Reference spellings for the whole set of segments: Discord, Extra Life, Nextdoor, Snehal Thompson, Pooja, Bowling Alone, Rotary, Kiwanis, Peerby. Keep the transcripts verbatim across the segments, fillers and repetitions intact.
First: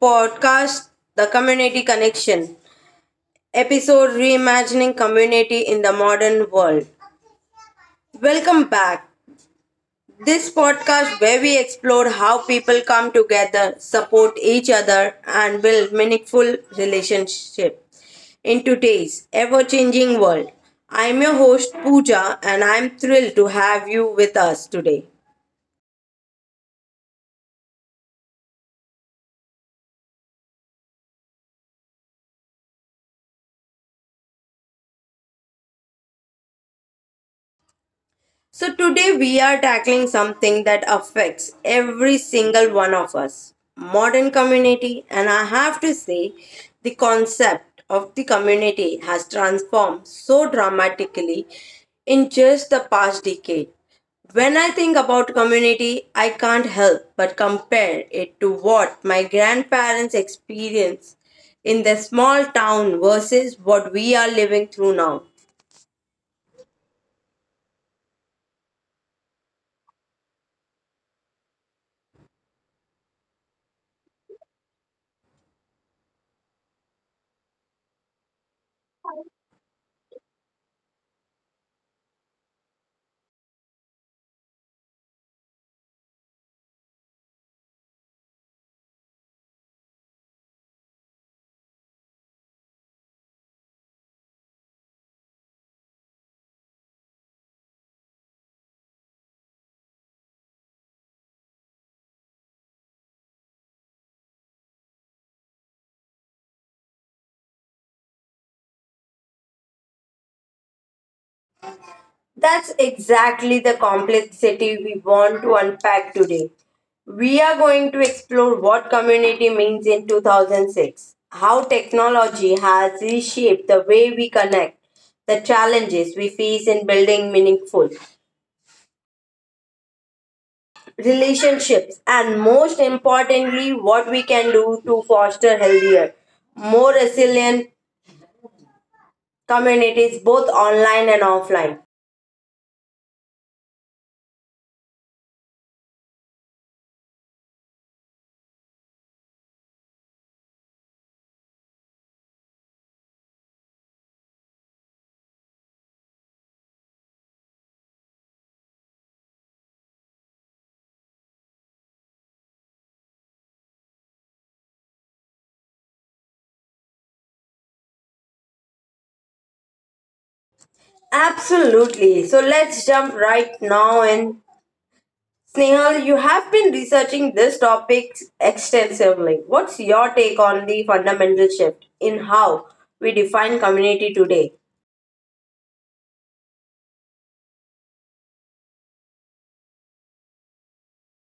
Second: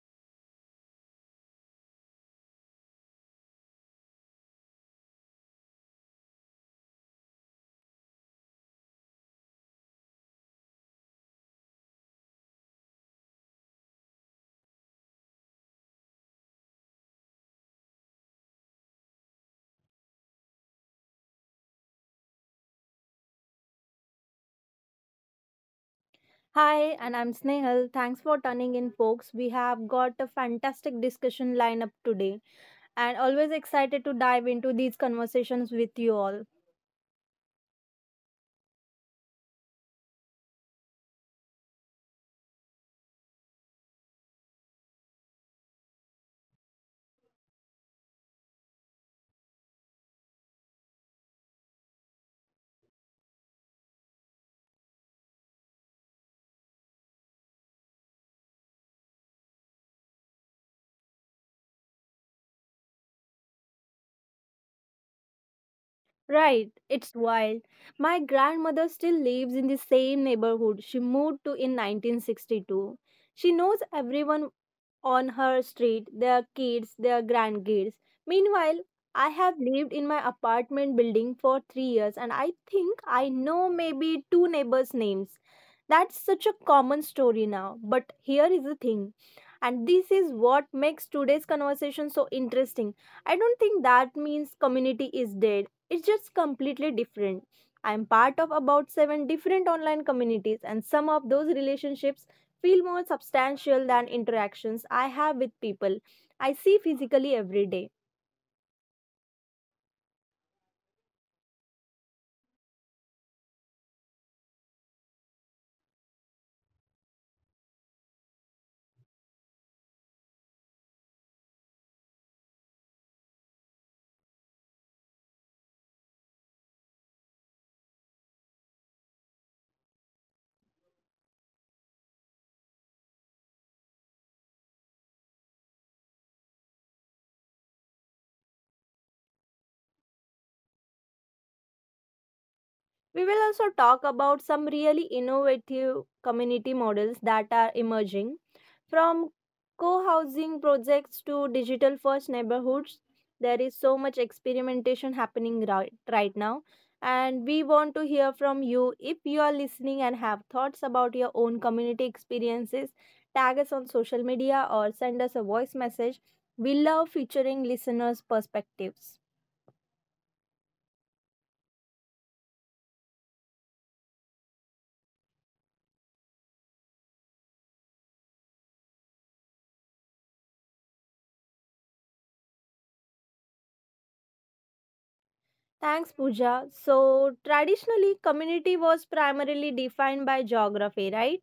podcast, The Community Connection, episode Reimagining Community in the Modern World. Welcome back. This podcast, where we explore how people come together, support each other, and build meaningful relationships in today's ever changing world. I'm your host, Pooja, and I'm thrilled to have you with us today. Hi, and I'm Snehal. Thanks for turning in, folks. We have got a fantastic discussion lineup today, and always excited to dive into these conversations with you all. So, today we are tackling something that affects every single one of us modern community. And I have to say, the concept of the community has transformed so dramatically in just the past decade. When I think about community, I can't help but compare it to what my grandparents experienced in their small town versus what we are living through now. Right, it's wild. My grandmother still lives in the same neighborhood she moved to in nineteen sixty-two. She knows everyone on her street, their kids, their grandkids. Meanwhile, I have lived in my apartment building for three years and I think I know maybe two neighbors' names. That's such a common story now. But here is the thing, and this is what makes today's conversation so interesting. I don't think that means community is dead, it's just completely different. I'm part of about seven different online communities, and some of those relationships feel more substantial than interactions I have with people I see physically every day. That's exactly the complexity we want to unpack today. We are going to explore what community means in two thousand six, how technology has reshaped the way we connect, the challenges we face in building meaningful relationships, and most importantly, what we can do to foster healthier, more resilient communities both online and offline. We will also talk about some really innovative community models that are emerging from co housing projects to digital first neighborhoods. There is so much experimentation happening right, right now, and we want to hear from you. If you are listening and have thoughts about your own community experiences, tag us on social media or send us a voice message. We love featuring listeners' perspectives. Absolutely. So let's jump right now in Snehal, you have been researching this topic extensively. What's your take on the fundamental shift in how we define community today? Thanks, Pooja. So, traditionally, community was primarily defined by geography, right?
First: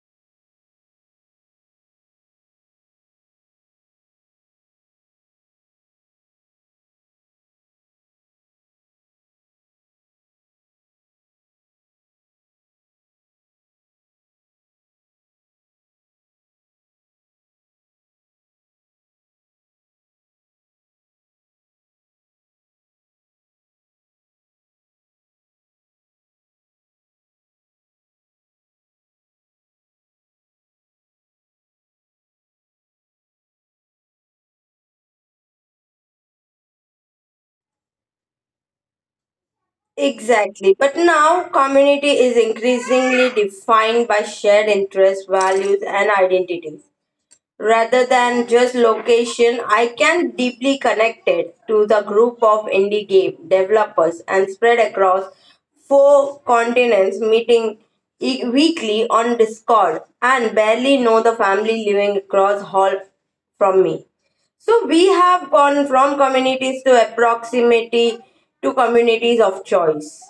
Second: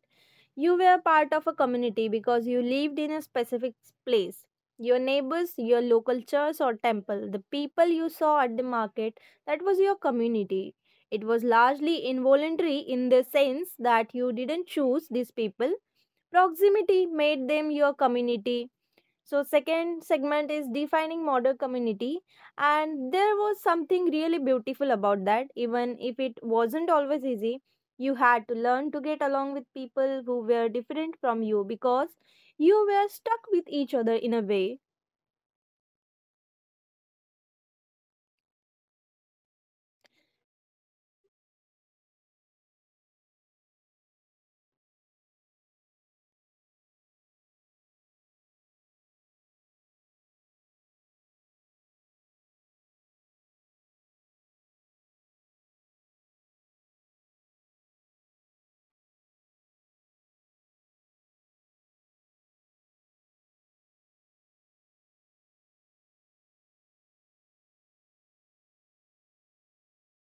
You were part of a community because you lived in a specific place. Your neighbors, your local church or temple, the people you saw at the market, that was your community. It was largely involuntary in the sense that you didn't choose these people. Proximity made them your community. So second segment is defining modern community, and there was something really beautiful about that, even if it wasn't always easy. You had to learn to get along with people who were different from you because you were stuck with each other in a way. Exactly. But now, community is increasingly defined by shared interests, values, and identities, rather than just location. I can deeply connected to the group of indie game developers and spread across four continents, meeting e- weekly on Discord and barely know the family living across hall from me. So we have gone from communities to proximity to communities of choice.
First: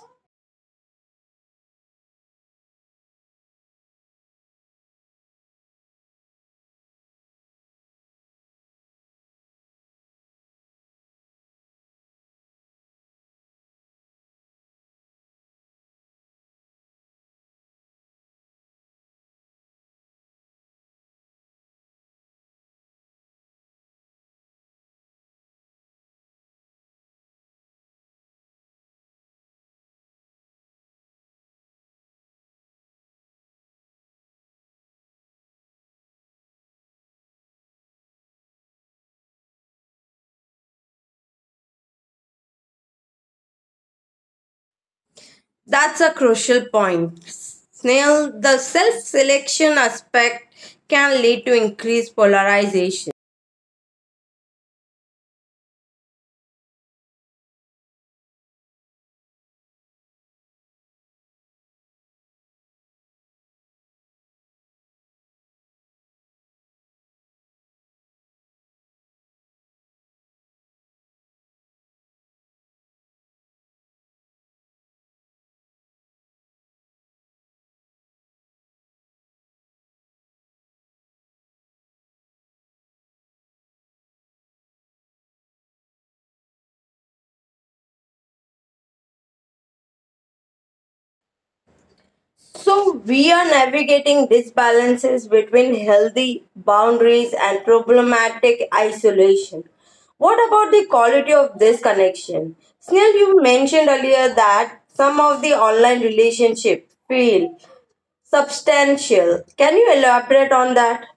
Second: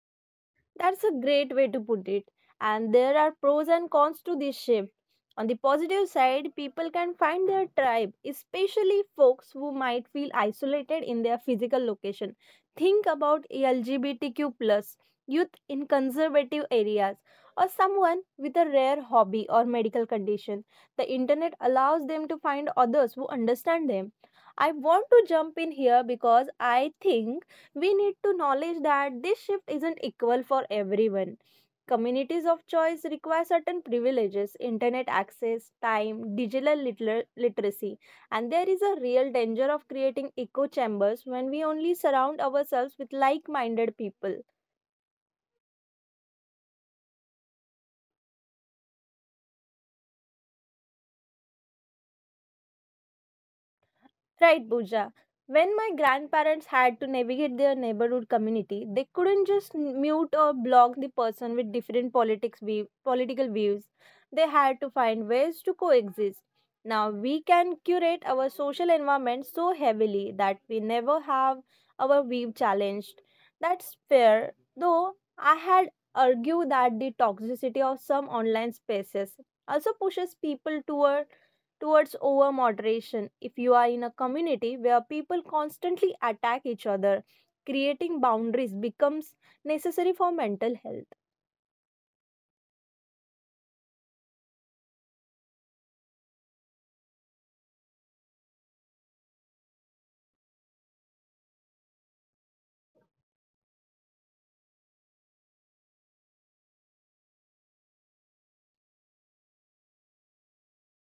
That's a great way to put it. And there are pros and cons to this shift. On the positive side, people can find their tribe, especially folks who might feel isolated in their physical location. Think about L G B T Q plus youth in conservative areas or someone with a rare hobby or medical condition. The internet allows them to find others who understand them. I want to jump in here because I think we need to knowledge that this shift isn't equal for everyone. Communities of choice require certain privileges, internet access, time, digital litler- literacy, and there is a real danger of creating echo chambers when we only surround ourselves with like minded people. That's a crucial point. Snail, the self selection aspect can lead to increased polarization. Right, Pooja. When my grandparents had to navigate their neighborhood community, they couldn't just mute or block the person with different politics view, political views. They had to find ways to coexist. Now we can curate our social environment so heavily that we never have our view challenged. That's fair, though I had argued that the toxicity of some online spaces also pushes people toward towards over moderation. If you are in a community where people constantly attack each other, creating boundaries becomes necessary for mental health. So, we are navigating disbalances between healthy boundaries and problematic isolation. What about the quality of this connection? Snail, you mentioned earlier that some of the online relationships feel substantial. Can you elaborate on that?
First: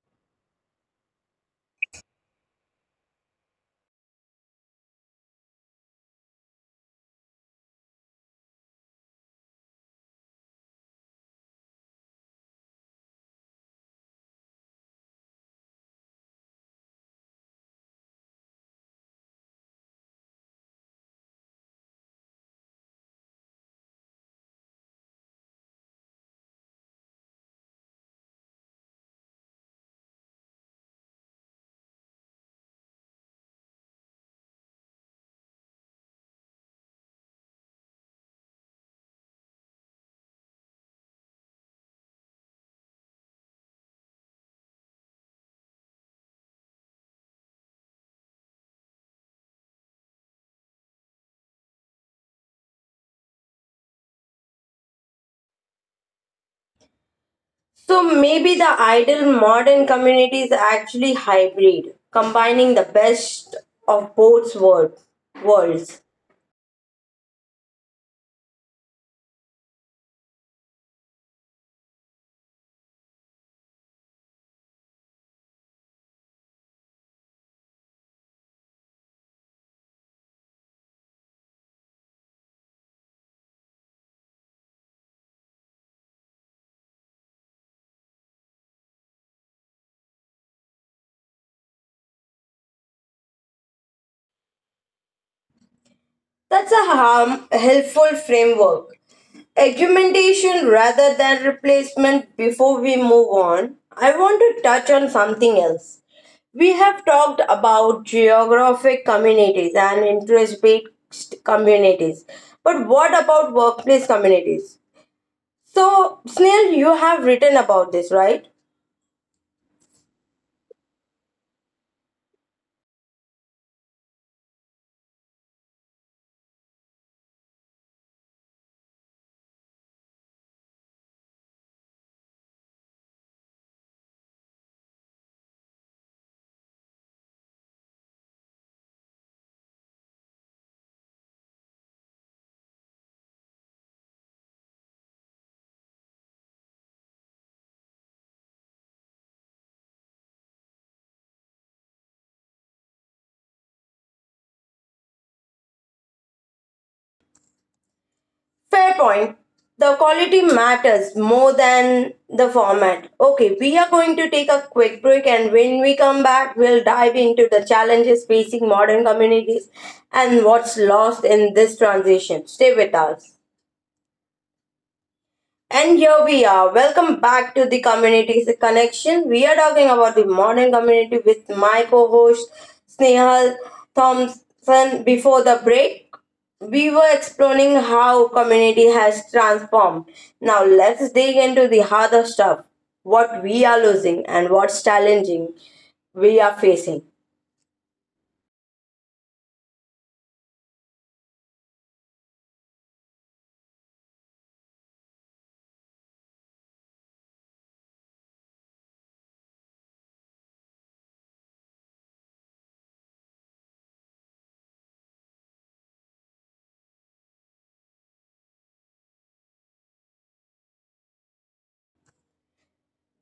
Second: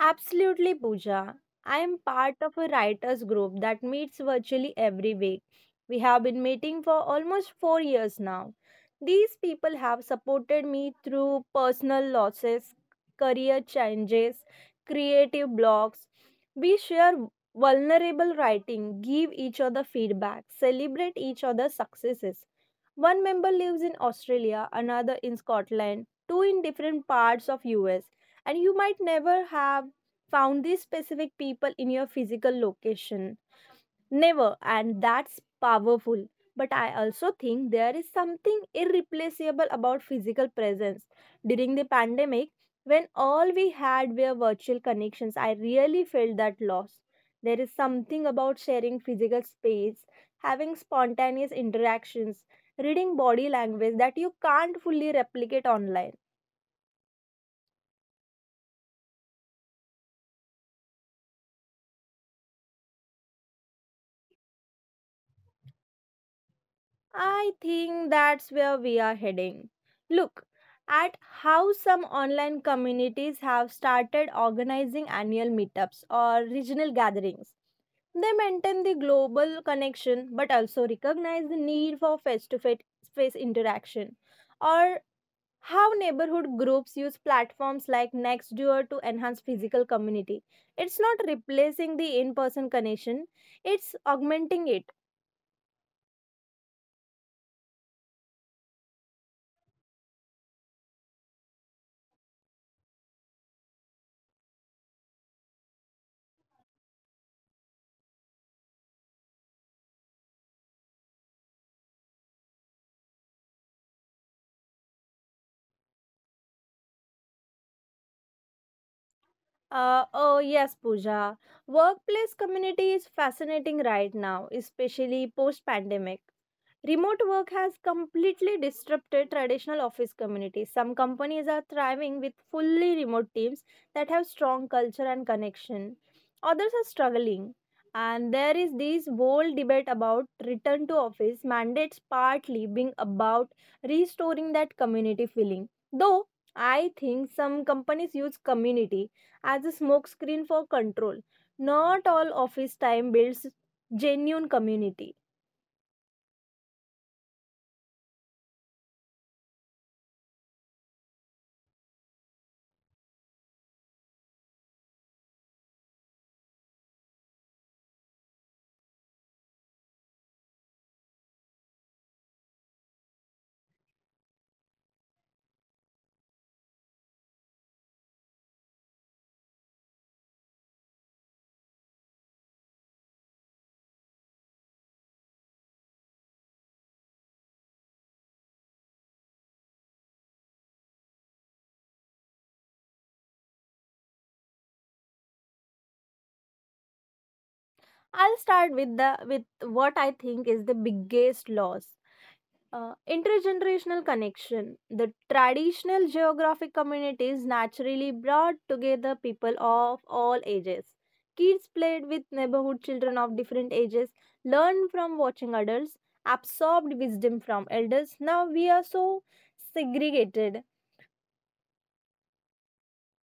Absolutely, Pooja. I am part of a writers group that meets virtually every week. We have been meeting for almost four years now. These people have supported me through personal losses, career changes, creative blocks. We share vulnerable writing, give each other feedback, celebrate each other's successes. One member lives in Australia, another in Scotland, two in different parts of U S, and you might never have found these specific people in your physical location. Never, and that's powerful. But I also think there is something irreplaceable about physical presence. During the pandemic, when all we had were virtual connections, I really felt that loss. There is something about sharing physical space, having spontaneous interactions, reading body language that you can't fully replicate online. So maybe the ideal modern community is actually hybrid, combining the best of both world, worlds. I think that's where we are heading. Look at how some online communities have started organizing annual meetups or regional gatherings. They maintain the global connection but also recognize the need for face to face interaction. Or how neighborhood groups use platforms like Nextdoor to enhance physical community. It's not replacing the in person connection, it's augmenting it. That's a harm, helpful framework. Argumentation rather than replacement. Before we move on, I want to touch on something else. We have talked about geographic communities and interest based communities, but what about workplace communities? So, Snail, you have written about this, right? Uh, oh, yes, Pooja. Workplace community is fascinating right now, especially post pandemic. Remote work has completely disrupted traditional office communities. Some companies are thriving with fully remote teams that have strong culture and connection. Others are struggling. And there is this whole debate about return to office mandates partly being about restoring that community feeling. Though I think some companies use community as a smokescreen for control. Not all office time builds genuine community. Fair point. The quality matters more than the format. Okay, we are going to take a quick break, and when we come back, we'll dive into the challenges facing modern communities and what's lost in this transition. Stay with us. And here we are. Welcome back to the Communities Connection. We are talking about the modern community with my co-host Snehal Thompson. Before the break, we were exploring how community has transformed. Now let's dig into the harder stuff. What we are losing and what's challenging we are facing. I'll start with the with what I think is the biggest loss. Uh, intergenerational connection. The traditional geographic communities naturally brought together people of all ages. Kids played with neighborhood children of different ages, learned from watching adults, absorbed wisdom from elders. Now we are so segregated.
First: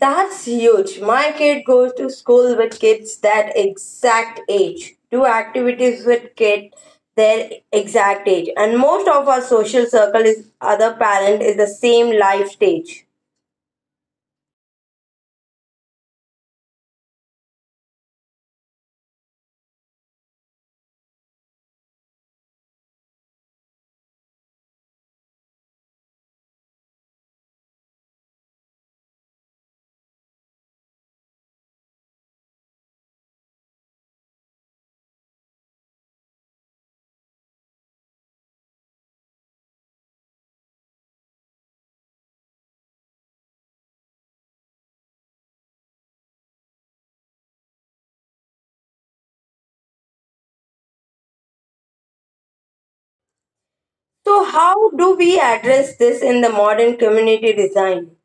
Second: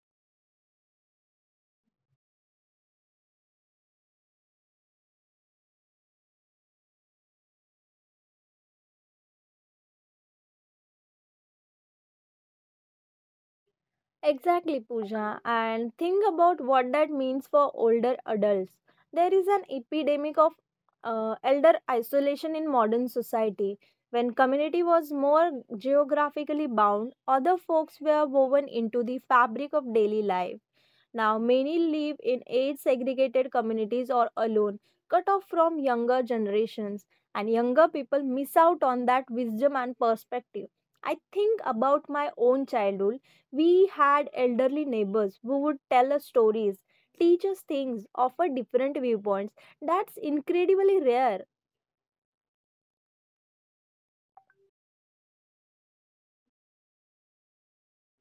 That's huge. My kid goes to school with kids that exact age, do activities with kids their exact age, and most of our social circle is other parent is the same life stage. Exactly, Pooja. And think about what that means for older adults. There is an epidemic of uh, elder isolation in modern society. When community was more geographically bound, other folks were woven into the fabric of daily life. Now, many live in age segregated communities or alone, cut off from younger generations, and younger people miss out on that wisdom and perspective. I think about my own childhood. We had elderly neighbors who would tell us stories, teach us things, offer different viewpoints. That's incredibly rare. So how do we address this in the modern community design?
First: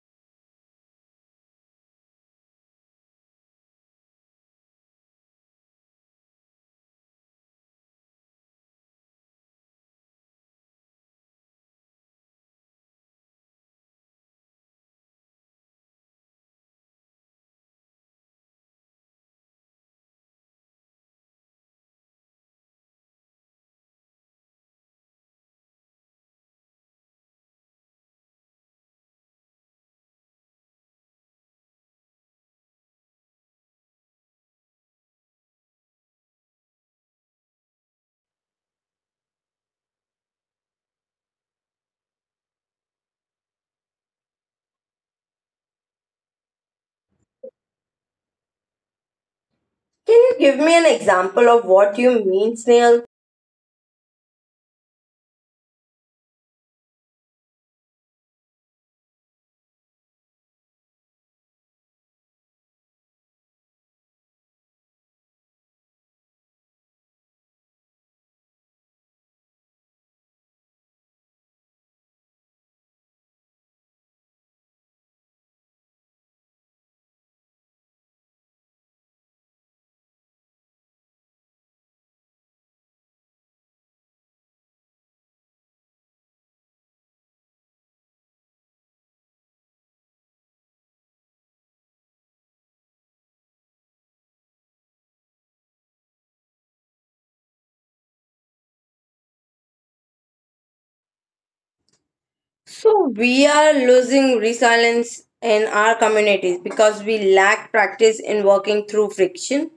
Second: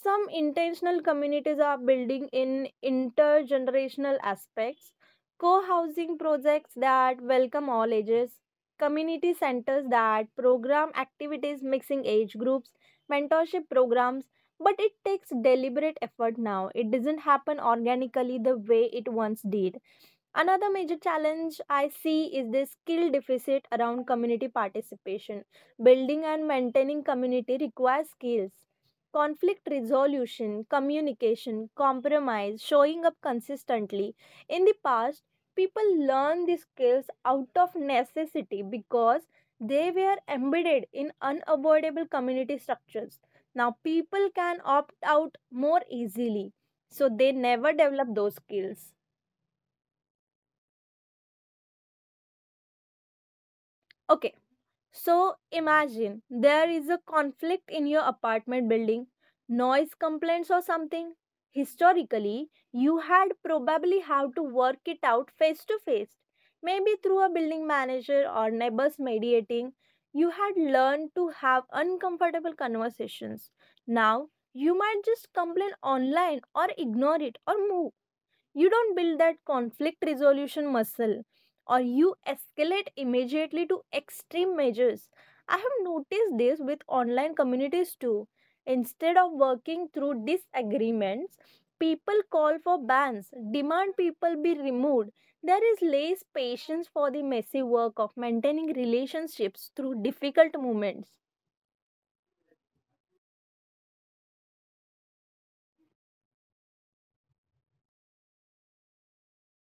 Some intentional communities are building in intergenerational aspects: co-housing projects that welcome all ages, community centers that program activities mixing age groups, mentorship programs. But it takes deliberate effort now, it doesn't happen organically the way it once did. Another major challenge I see is the skill deficit around community participation. Building and maintaining community requires skills: conflict resolution, communication, compromise, showing up consistently. In the past, people learned these skills out of necessity because they were embedded in unavoidable community structures. Now, people can opt out more easily, so they never develop those skills. Can you give me an example of what you mean, Snail? Okay. So imagine there is a conflict in your apartment building, noise complaints or something. Historically, you had probably have to work it out face to face. Maybe through a building manager or neighbors mediating, you had learned to have uncomfortable conversations. Now, you might just complain online or ignore it or move. You don't build that conflict resolution muscle, or you escalate immediately to extreme measures. I have noticed this with online communities too. Instead of working through disagreements, people call for bans, demand people be removed. There is less patience for the messy work of maintaining relationships through difficult moments. So we are losing resilience in our communities because we lack practice in working through friction.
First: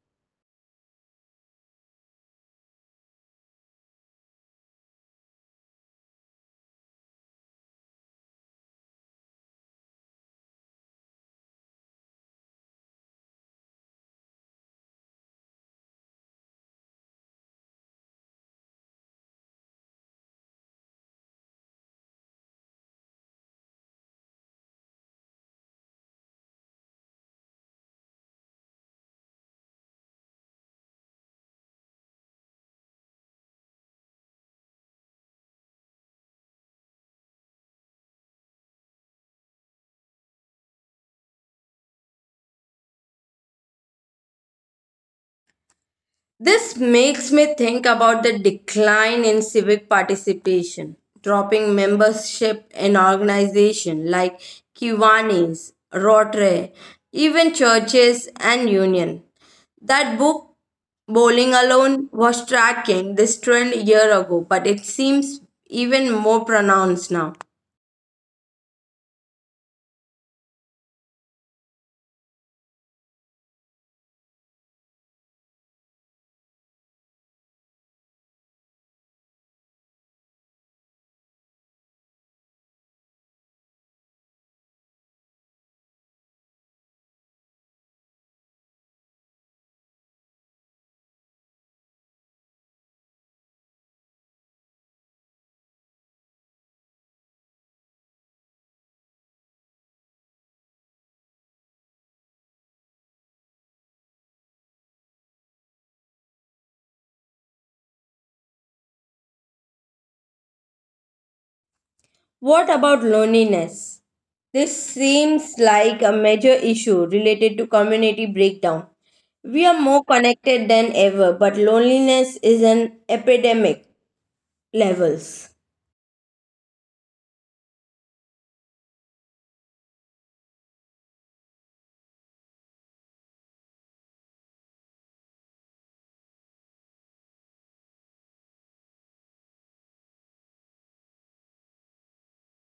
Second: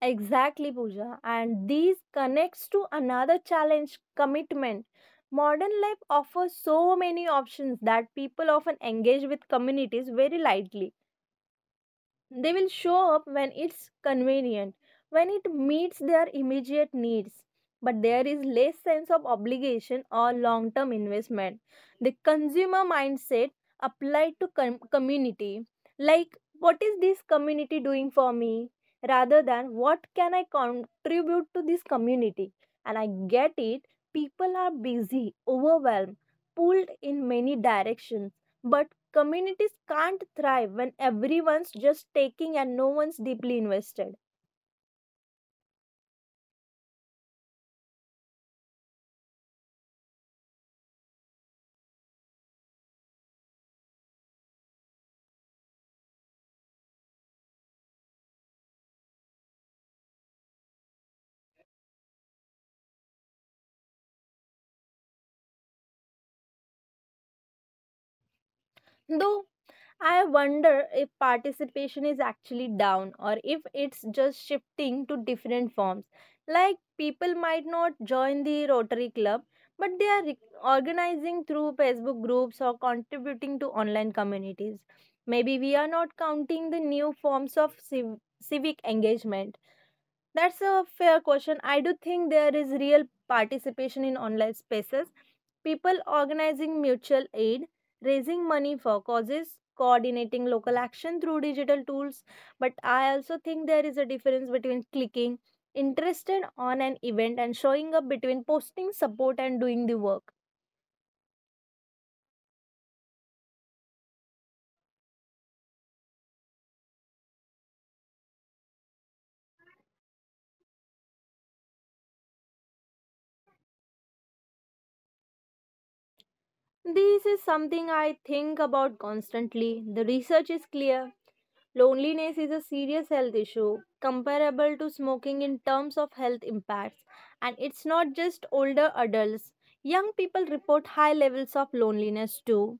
Exactly, Pooja. And these connects to another challenge: commitment. Modern life offers so many options that people often engage with communities very lightly. They will show up when it's convenient, when it meets their immediate needs. But there is less sense of obligation or long term investment. The consumer mindset applied to com- community, like what is this community doing for me, rather than what can I contribute to this community. And I get it, people are busy, overwhelmed, pulled in many directions. But communities can't thrive when everyone's just taking and no one's deeply invested. This makes me think about the decline in civic participation, dropping membership in organizations like Kiwanis, Rotary, even churches and union. That book, Bowling Alone, was tracking this trend a year ago, but it seems even more pronounced now. Though I wonder if participation is actually down or if it's just shifting to different forms. Like people might not join the Rotary Club, but they are re- organizing through Facebook groups or contributing to online communities. Maybe we are not counting the new forms of civ- civic engagement. That's a fair question. I do think there is real participation in online spaces. People organizing mutual aid, raising money for causes, coordinating local action through digital tools. But I also think there is a difference between clicking interested on an event and showing up, between posting support and doing the work. What about loneliness? This seems like a major issue related to community breakdown. We are more connected than ever, but loneliness is an epidemic levels. This is something I think about constantly. The research is clear. Loneliness is a serious health issue, comparable to smoking in terms of health impacts. And it's not just older adults, young people report high levels of loneliness too.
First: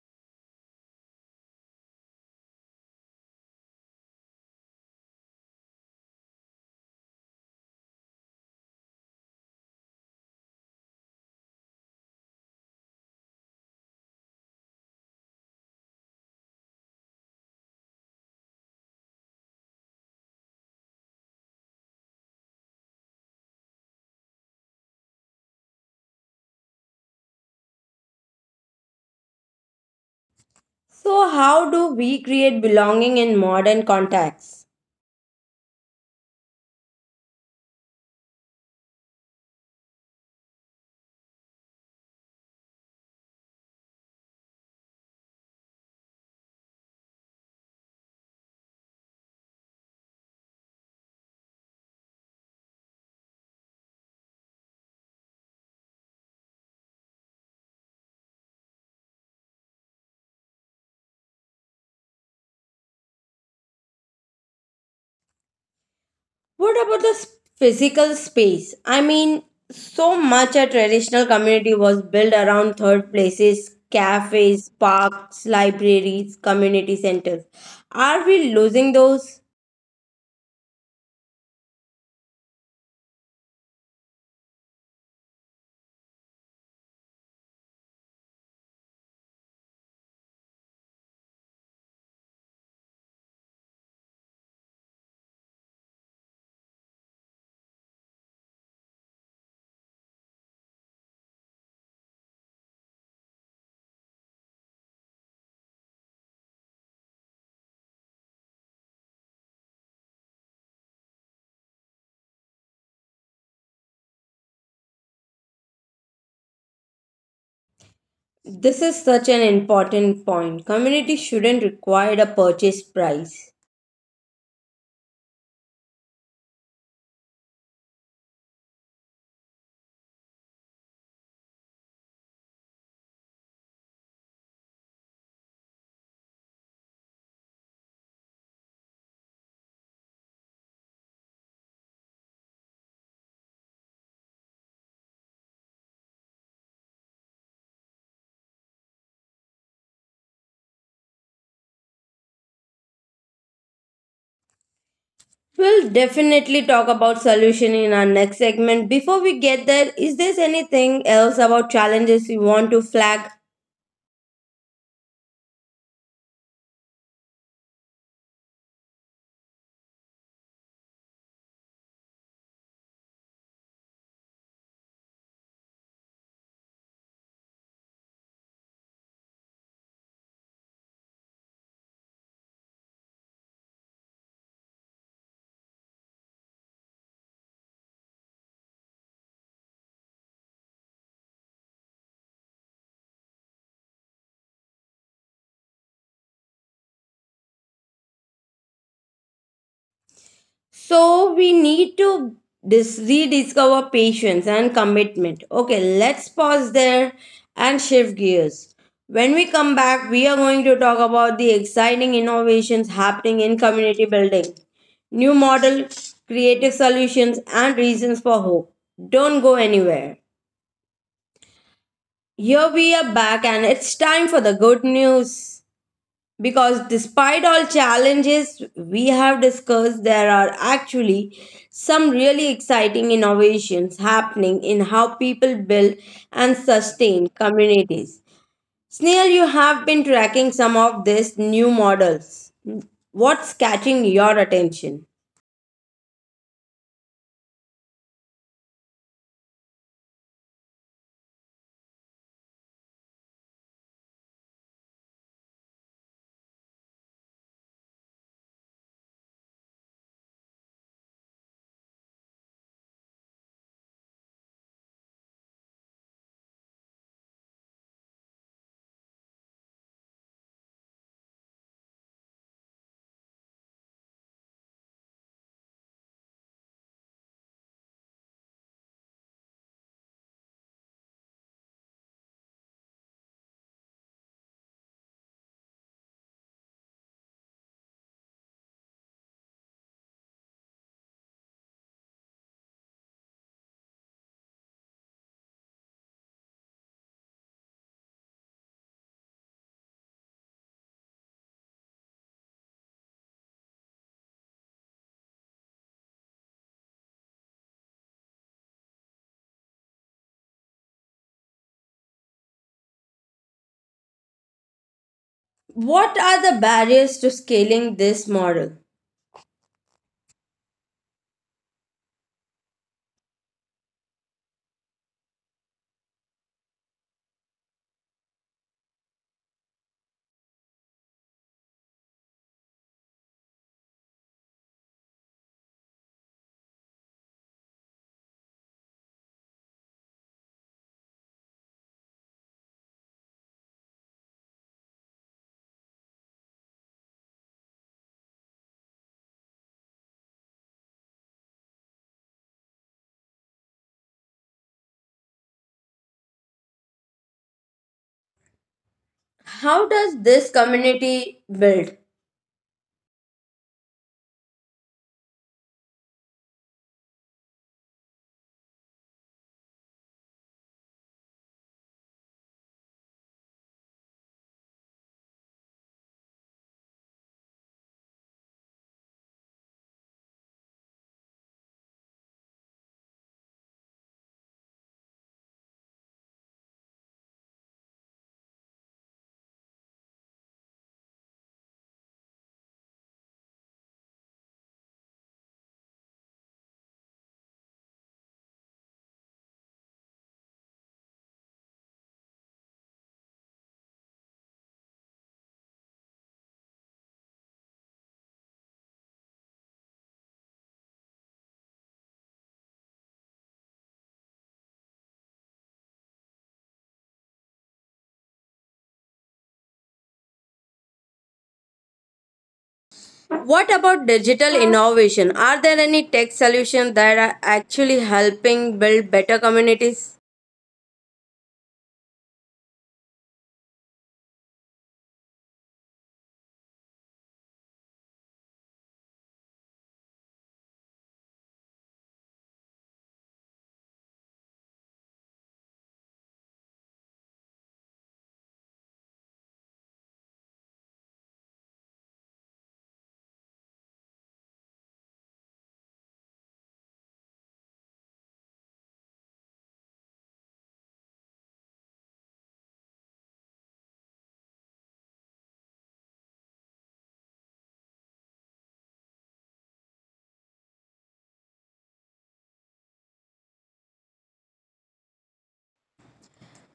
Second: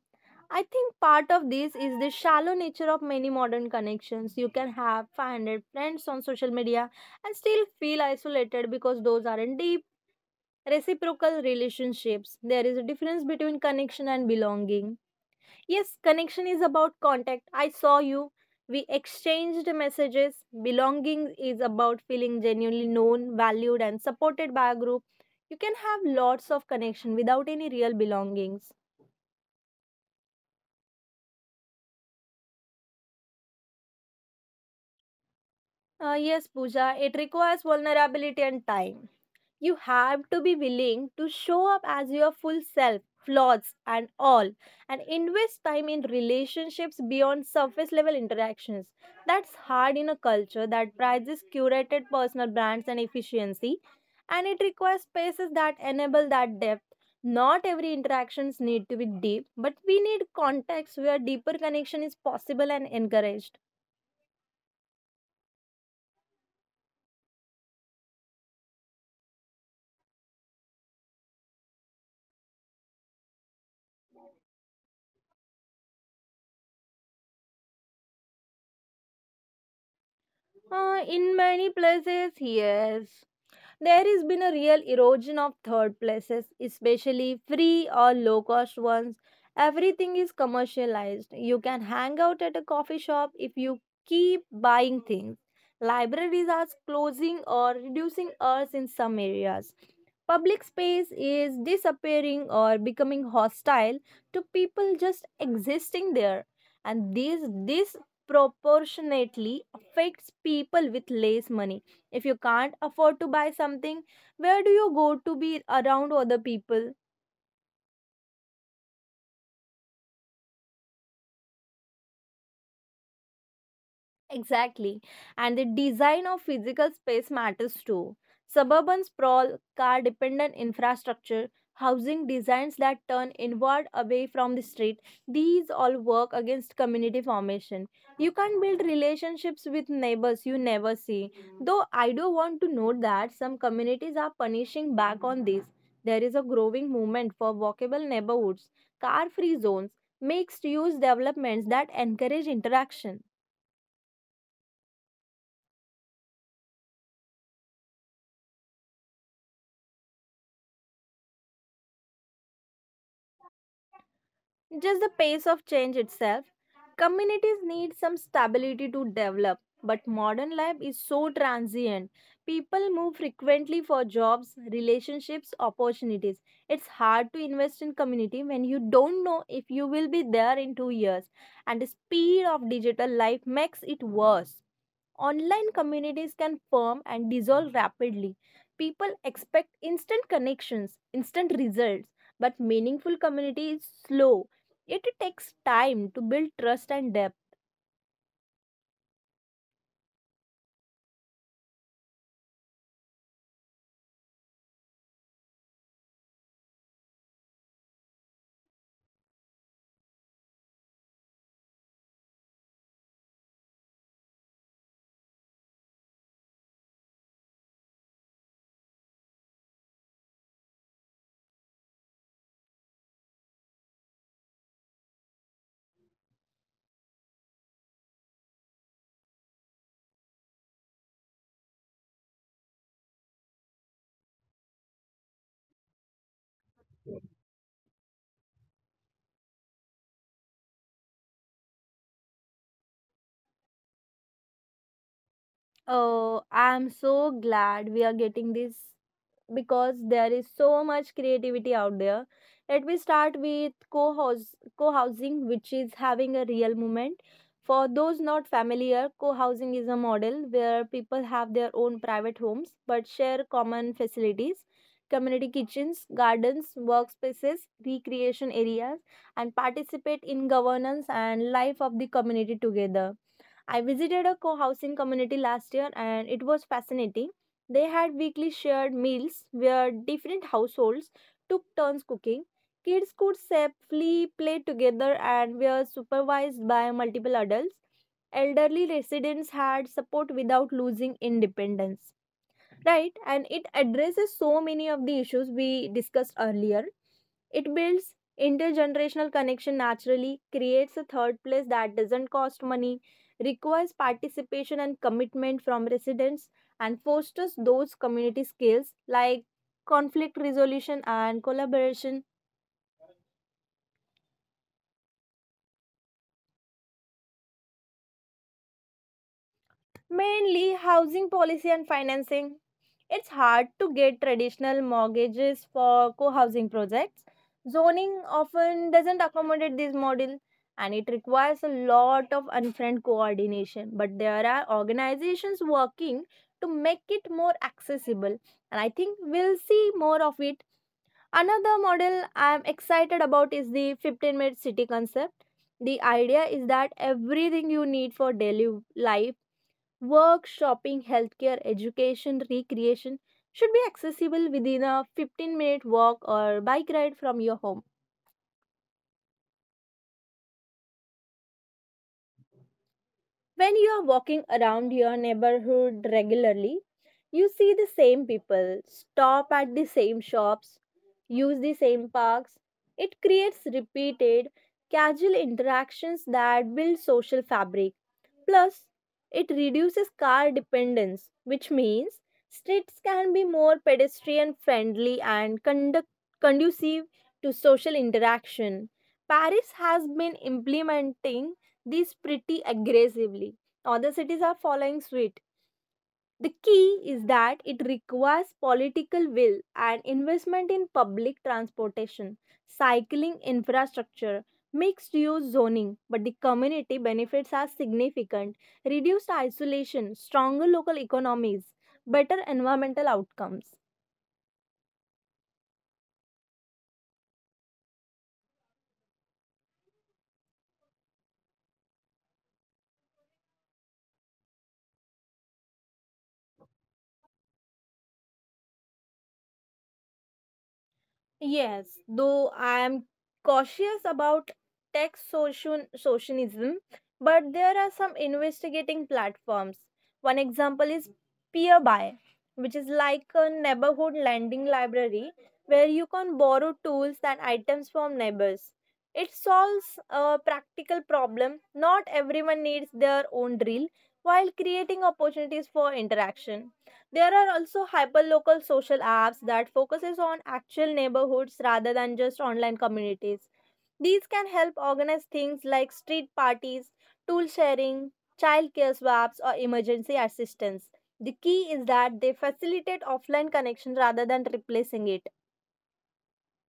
I think part of this is the shallow nature of many modern connections. You can have five hundred friends on social media and still feel isolated because those aren't deep reciprocal relationships. There is a difference between connection and belonging. Yes, connection is about contact. I saw you, we exchanged messages. Belonging is about feeling genuinely known, valued and supported by a group. You can have lots of connection without any real belongings. So, how do we create belonging in modern contexts? Uh, yes, Pooja. It requires vulnerability and time. You have to be willing to show up as your full self, flaws and all, and invest time in relationships beyond surface level interactions. That's hard in a culture that prizes curated personal brands and efficiency, and it requires spaces that enable that depth. Not every interactions need to be deep, but we need context where deeper connection is possible and encouraged. What about the s- physical space? I mean, so much a traditional community was built around third places, cafes, parks, libraries, community centers. Are we losing those? Uh, in many places, yes. There has been a real erosion of third places, especially free or low cost ones. Everything is commercialized. You can hang out at a coffee shop if you keep buying things. Libraries are closing or reducing hours in some areas. Public space is disappearing or becoming hostile to people just existing there. And this disproportionately affects people with less money if you can't afford to buy something, where do you go to be around other people? This is such an important point. Community shouldn't require a purchase price. Exactly. And the design of physical space matters too. Suburban sprawl, car dependent infrastructure, housing designs that turn inward away from the street, these all work against community formation. You can't build relationships with neighbors you never see. Though I do want to note that some communities are punishing back on this. There is a growing movement for walkable neighborhoods, car free zones, mixed use developments that encourage interaction. We'll definitely talk about solution in our next segment. Before we get there, is there anything else about challenges you want to flag? Just the pace of change itself. Communities need some stability to develop, but modern life is so transient. People move frequently for jobs, relationships, opportunities. It's hard to invest in community when you don't know if you will be there in two years, and the speed of digital life makes it worse. Online communities can form and dissolve rapidly. People expect instant connections, instant results, but meaningful community is slow. It takes time to build trust and depth. So we need to dis- rediscover patience and commitment. Okay, let's pause there and shift gears. When we come back, we are going to talk about the exciting innovations happening in community building, new model, creative solutions, and reasons for hope. Don't go anywhere. Here we are back, and it's time for the good news. Because despite all challenges we have discussed, there are actually some really exciting innovations happening in how people build and sustain communities. Snail, you have been tracking some of these new models. What's catching your attention? Oh, I am so glad we are getting this because there is so much creativity out there. Let me start with co-house, co-housing, which is having a real moment. For those not familiar, co-housing is a model where people have their own private homes but share common facilities, community kitchens, gardens, workspaces, recreation areas, and participate in governance and life of the community together. I visited a co housing community last year and it was fascinating. They had weekly shared meals where different households took turns cooking. Kids could safely play together and were supervised by multiple adults. Elderly residents had support without losing independence, right. And it addresses so many of the issues we discussed earlier. It builds intergenerational connection, naturally creates a third place that doesn't cost money, requires participation and commitment from residents, and fosters those community skills like conflict resolution and collaboration. What are the barriers to scaling this model? Mainly housing policy and financing. It's hard to get traditional mortgages for co housing projects. Zoning often doesn't accommodate this model and it requires a lot of unfriend coordination. But there are organizations working to make it more accessible, and I think we'll see more of it. Another model I'm excited about is the fifteen minute city concept. The idea is that everything you need for daily life, work, shopping, healthcare, education, recreation, should be accessible within a fifteen minute walk or bike ride from your home. How does this community build? When you are walking around your neighborhood regularly, you see the same people, stop at the same shops, use the same parks. It creates repeated, casual interactions that build social fabric. Plus, it reduces car dependence, which means streets can be more pedestrian friendly and conduct- conducive to social interaction. Paris has been implementing this pretty aggressively. Other cities are following suit. The key is that it requires political will and investment in public transportation, cycling infrastructure, mixed use zoning, but the community benefits are significant: reduced isolation, stronger local economies, better environmental outcomes. What about digital innovation? Are there any tech solutions that are actually helping build better communities? Yes, though I am cautious about tech social socialism, but there are some investigating platforms. One example is Peerby, which is like a neighborhood lending library where you can borrow tools and items from neighbors. It solves a practical problem. Not everyone needs their own drill while creating opportunities for interaction. There are also hyperlocal social apps that focuses on actual neighborhoods rather than just online communities. These can help organize things like street parties, tool sharing, childcare swaps or emergency assistance. The key is that they facilitate offline connection rather than replacing it.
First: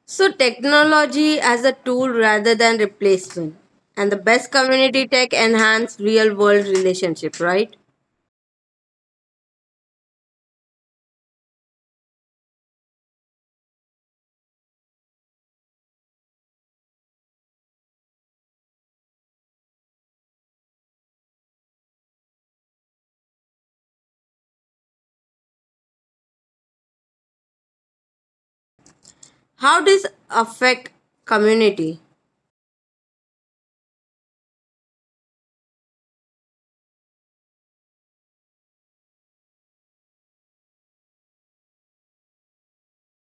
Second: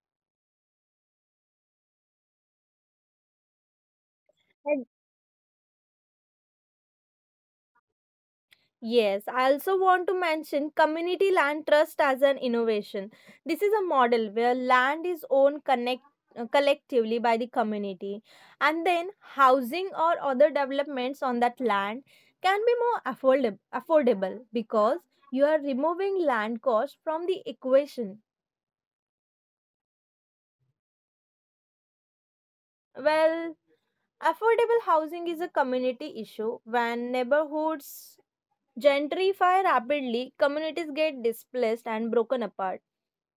So, technology as a tool rather than replacement. And the best community tech enhance real world relationship, right? Yes, I also want to mention community land trust as an innovation. This is a model where land is owned connect, uh, collectively by the community, and then housing or other developments on that land can be more affordable, affordable because you are removing land cost from the equation. How does affect community? Well, affordable housing is a community issue. When neighborhoods gentrify rapidly, communities get displaced and broken apart.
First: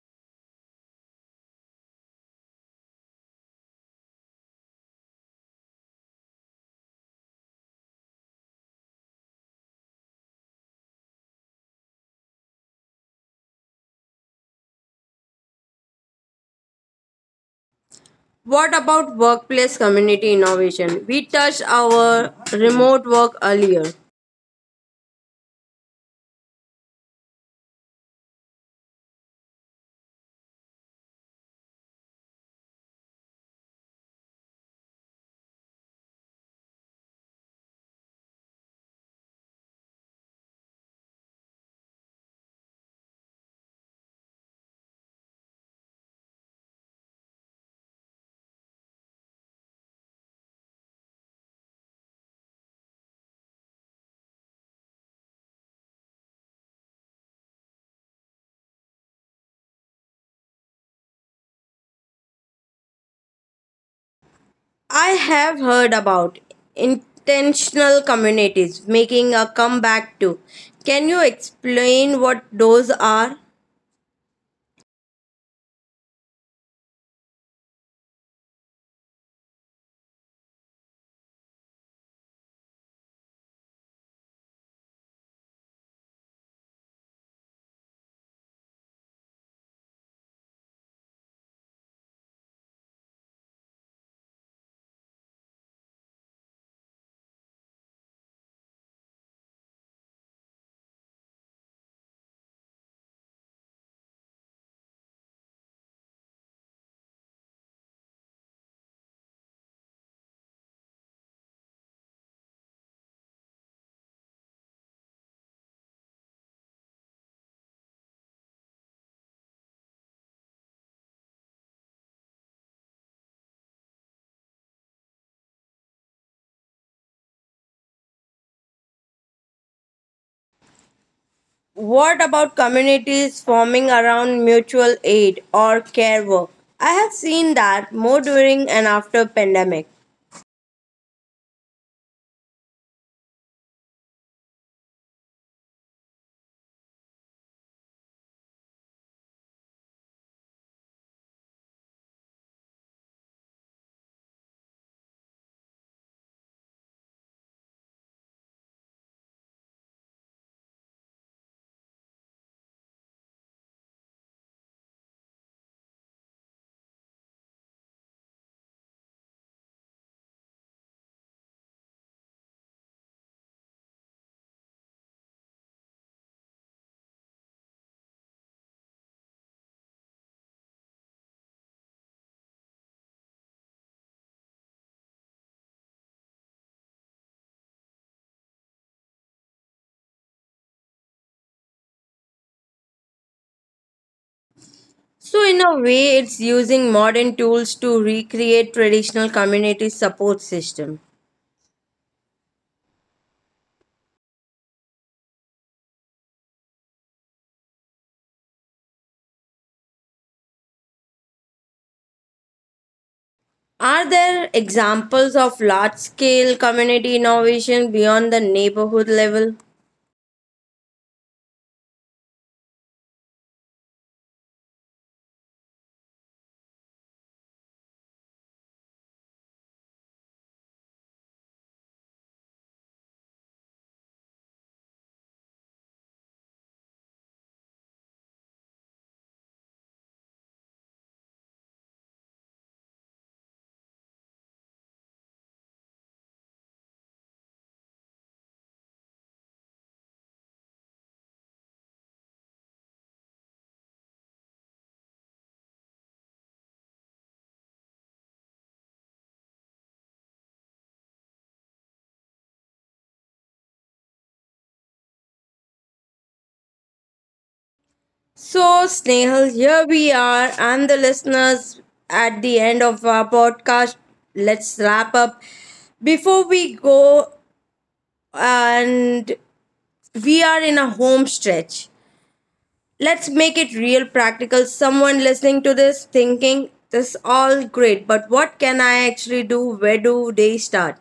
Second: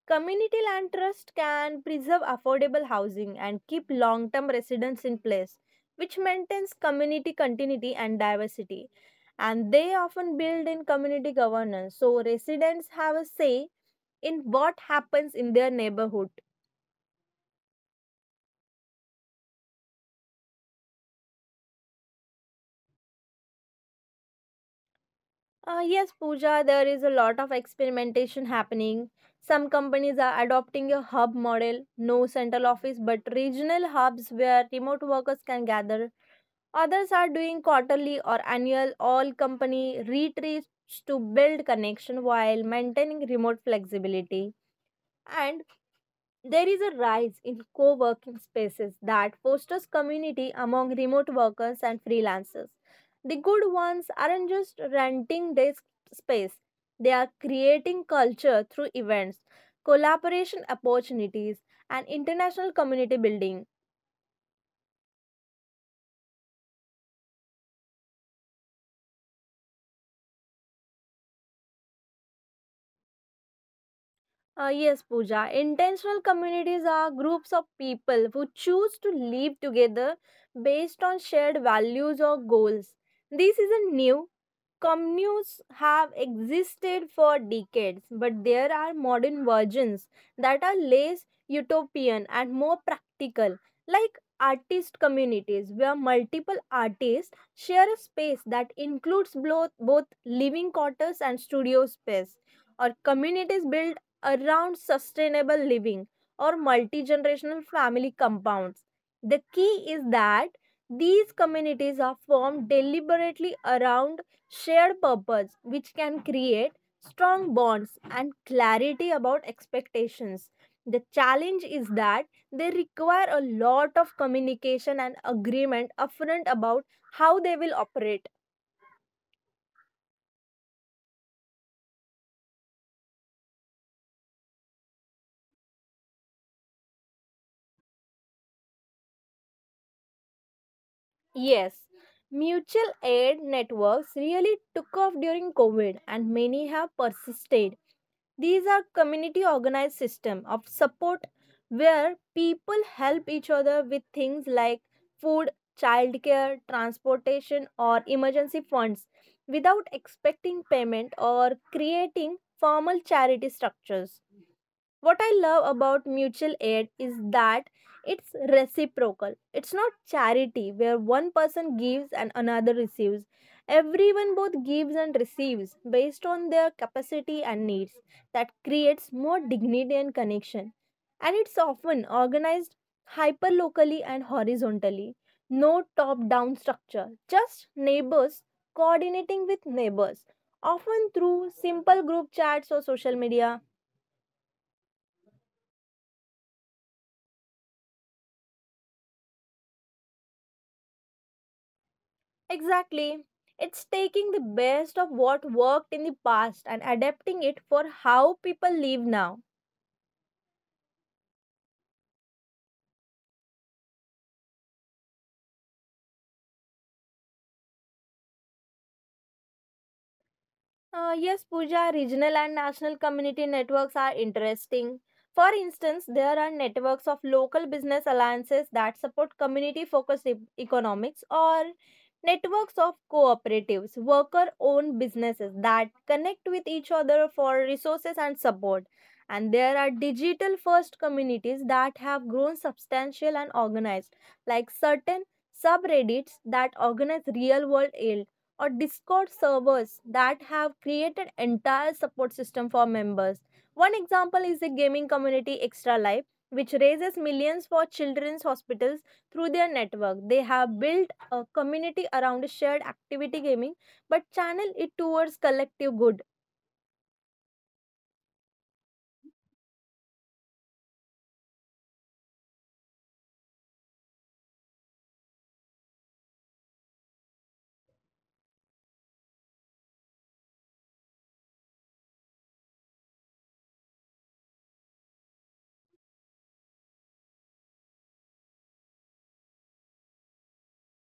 Community land trust can preserve affordable housing and keep long term residents in place, which maintains community continuity and diversity. And they often build in community governance, so residents have a say in what happens in their neighborhood. What about workplace community innovation? We touched our remote work earlier. Uh, yes, Pooja, there is a lot of experimentation happening. Some companies are adopting a hub model, no central office, but regional hubs where remote workers can gather. Others are doing quarterly or annual all company retreats to build connection while maintaining remote flexibility. And there is a rise in co working spaces that fosters community among remote workers and freelancers. The good ones aren't just renting desk space, they are creating culture through events, collaboration opportunities, and international community building. I have heard about intentional communities making a comeback too. Can you explain what those are? Uh, yes, Pooja. Intentional communities are groups of people who choose to live together based on shared values or goals. This isn't new. Communes have existed for decades, but there are modern versions that are less utopian and more practical, like artist communities where multiple artists share a space that includes blo- both living quarters and studio space, or communities built around sustainable living or multi generational family compounds. The key is that these communities are formed deliberately around shared purpose, which can create strong bonds and clarity about expectations. The challenge is that they require a lot of communication and agreement upfront about how they will operate. What about communities forming around mutual aid or care work? I have seen that more during and after pandemic. Yes, mutual aid networks really took off during COVID and many have persisted. These are community organized system of support where people help each other with things like food, childcare, transportation or emergency funds without expecting payment or creating formal charity structures. What I love about mutual aid is that it's reciprocal. It's not charity where one person gives and another receives. Everyone both gives and receives based on their capacity and needs. That creates more dignity and connection. And it's often organized hyper locally and horizontally. No top down structure, just neighbors coordinating with neighbors, often through simple group chats or social media. So in a way it's using modern tools to recreate traditional community support system. Exactly. It's taking the best of what worked in the past and adapting it for how people live now. Are there examples of large scale community innovation beyond the neighborhood level? Uh, yes, Pooja, regional and national community networks are interesting. For instance, there are networks of local business alliances that support community focused e- economics, or networks of cooperatives, worker owned businesses that connect with each other for resources and support. And there are digital first communities that have grown substantial and organized, like certain subreddits that organize real world, or Discord servers that have created entire support system for members. One example is the gaming community Extra Life, which raises millions for children's hospitals through their network. They have built a community around shared activity gaming, but channel it towards collective good. So, Snehal, here we are, and the listeners at the end of our podcast. Let's wrap up. Before we go, and we are in a home stretch, let's make it real practical. Someone listening to this thinking, this all great, but what can I actually do? Where do they start?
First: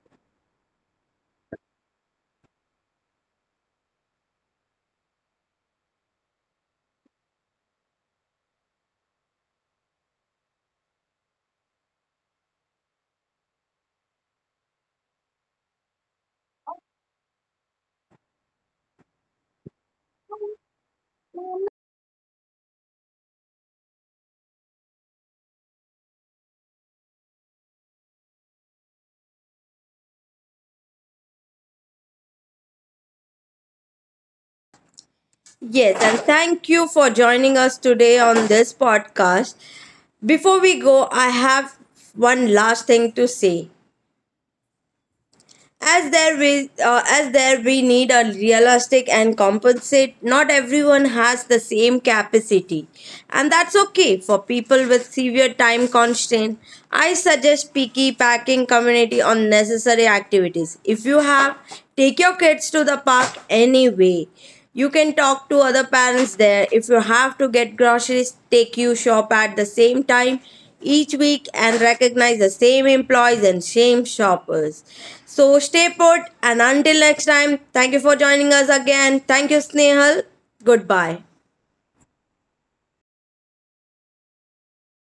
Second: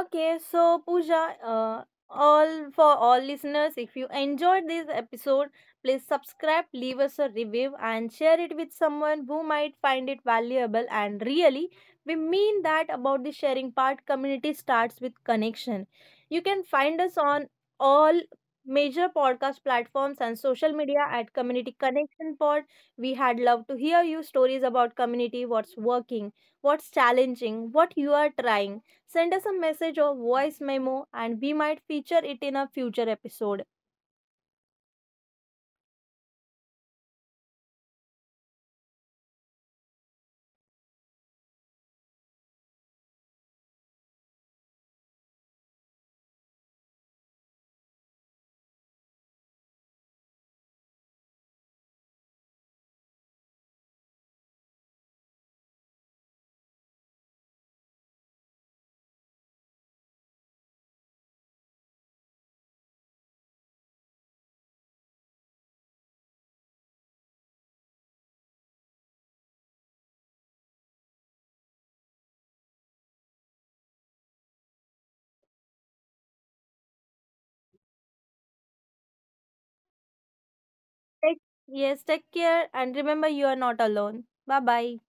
Okay, so Pooja, uh, all for all listeners, if you enjoyed this episode, please subscribe, leave us a review, and share it with someone who might find it valuable. And really, we mean that about the sharing part. Community starts with connection. You can find us on all major podcast platforms and social media at Community Connection Pod. We had love to hear you stories about community, what's working, what's challenging, what you are trying. Send us a message or voice memo and we might feature it in a future episode. Yes, and thank you for joining us today on this podcast. Before we go, I have one last thing to say. As there we uh, as there we need a realistic and compensate. Not everyone has the same capacity, and that's okay for people with severe time constraint. I suggest picky packing community on necessary activities. If you have, take your kids to the park anyway. You can talk to other parents there. If you have to get groceries, take you shop at the same time each week and recognize the same employees and same shoppers. So stay put and until next time, thank you for joining us again. Thank you, Snehal. Goodbye. Take- yes, take care and remember you are not alone. Bye bye.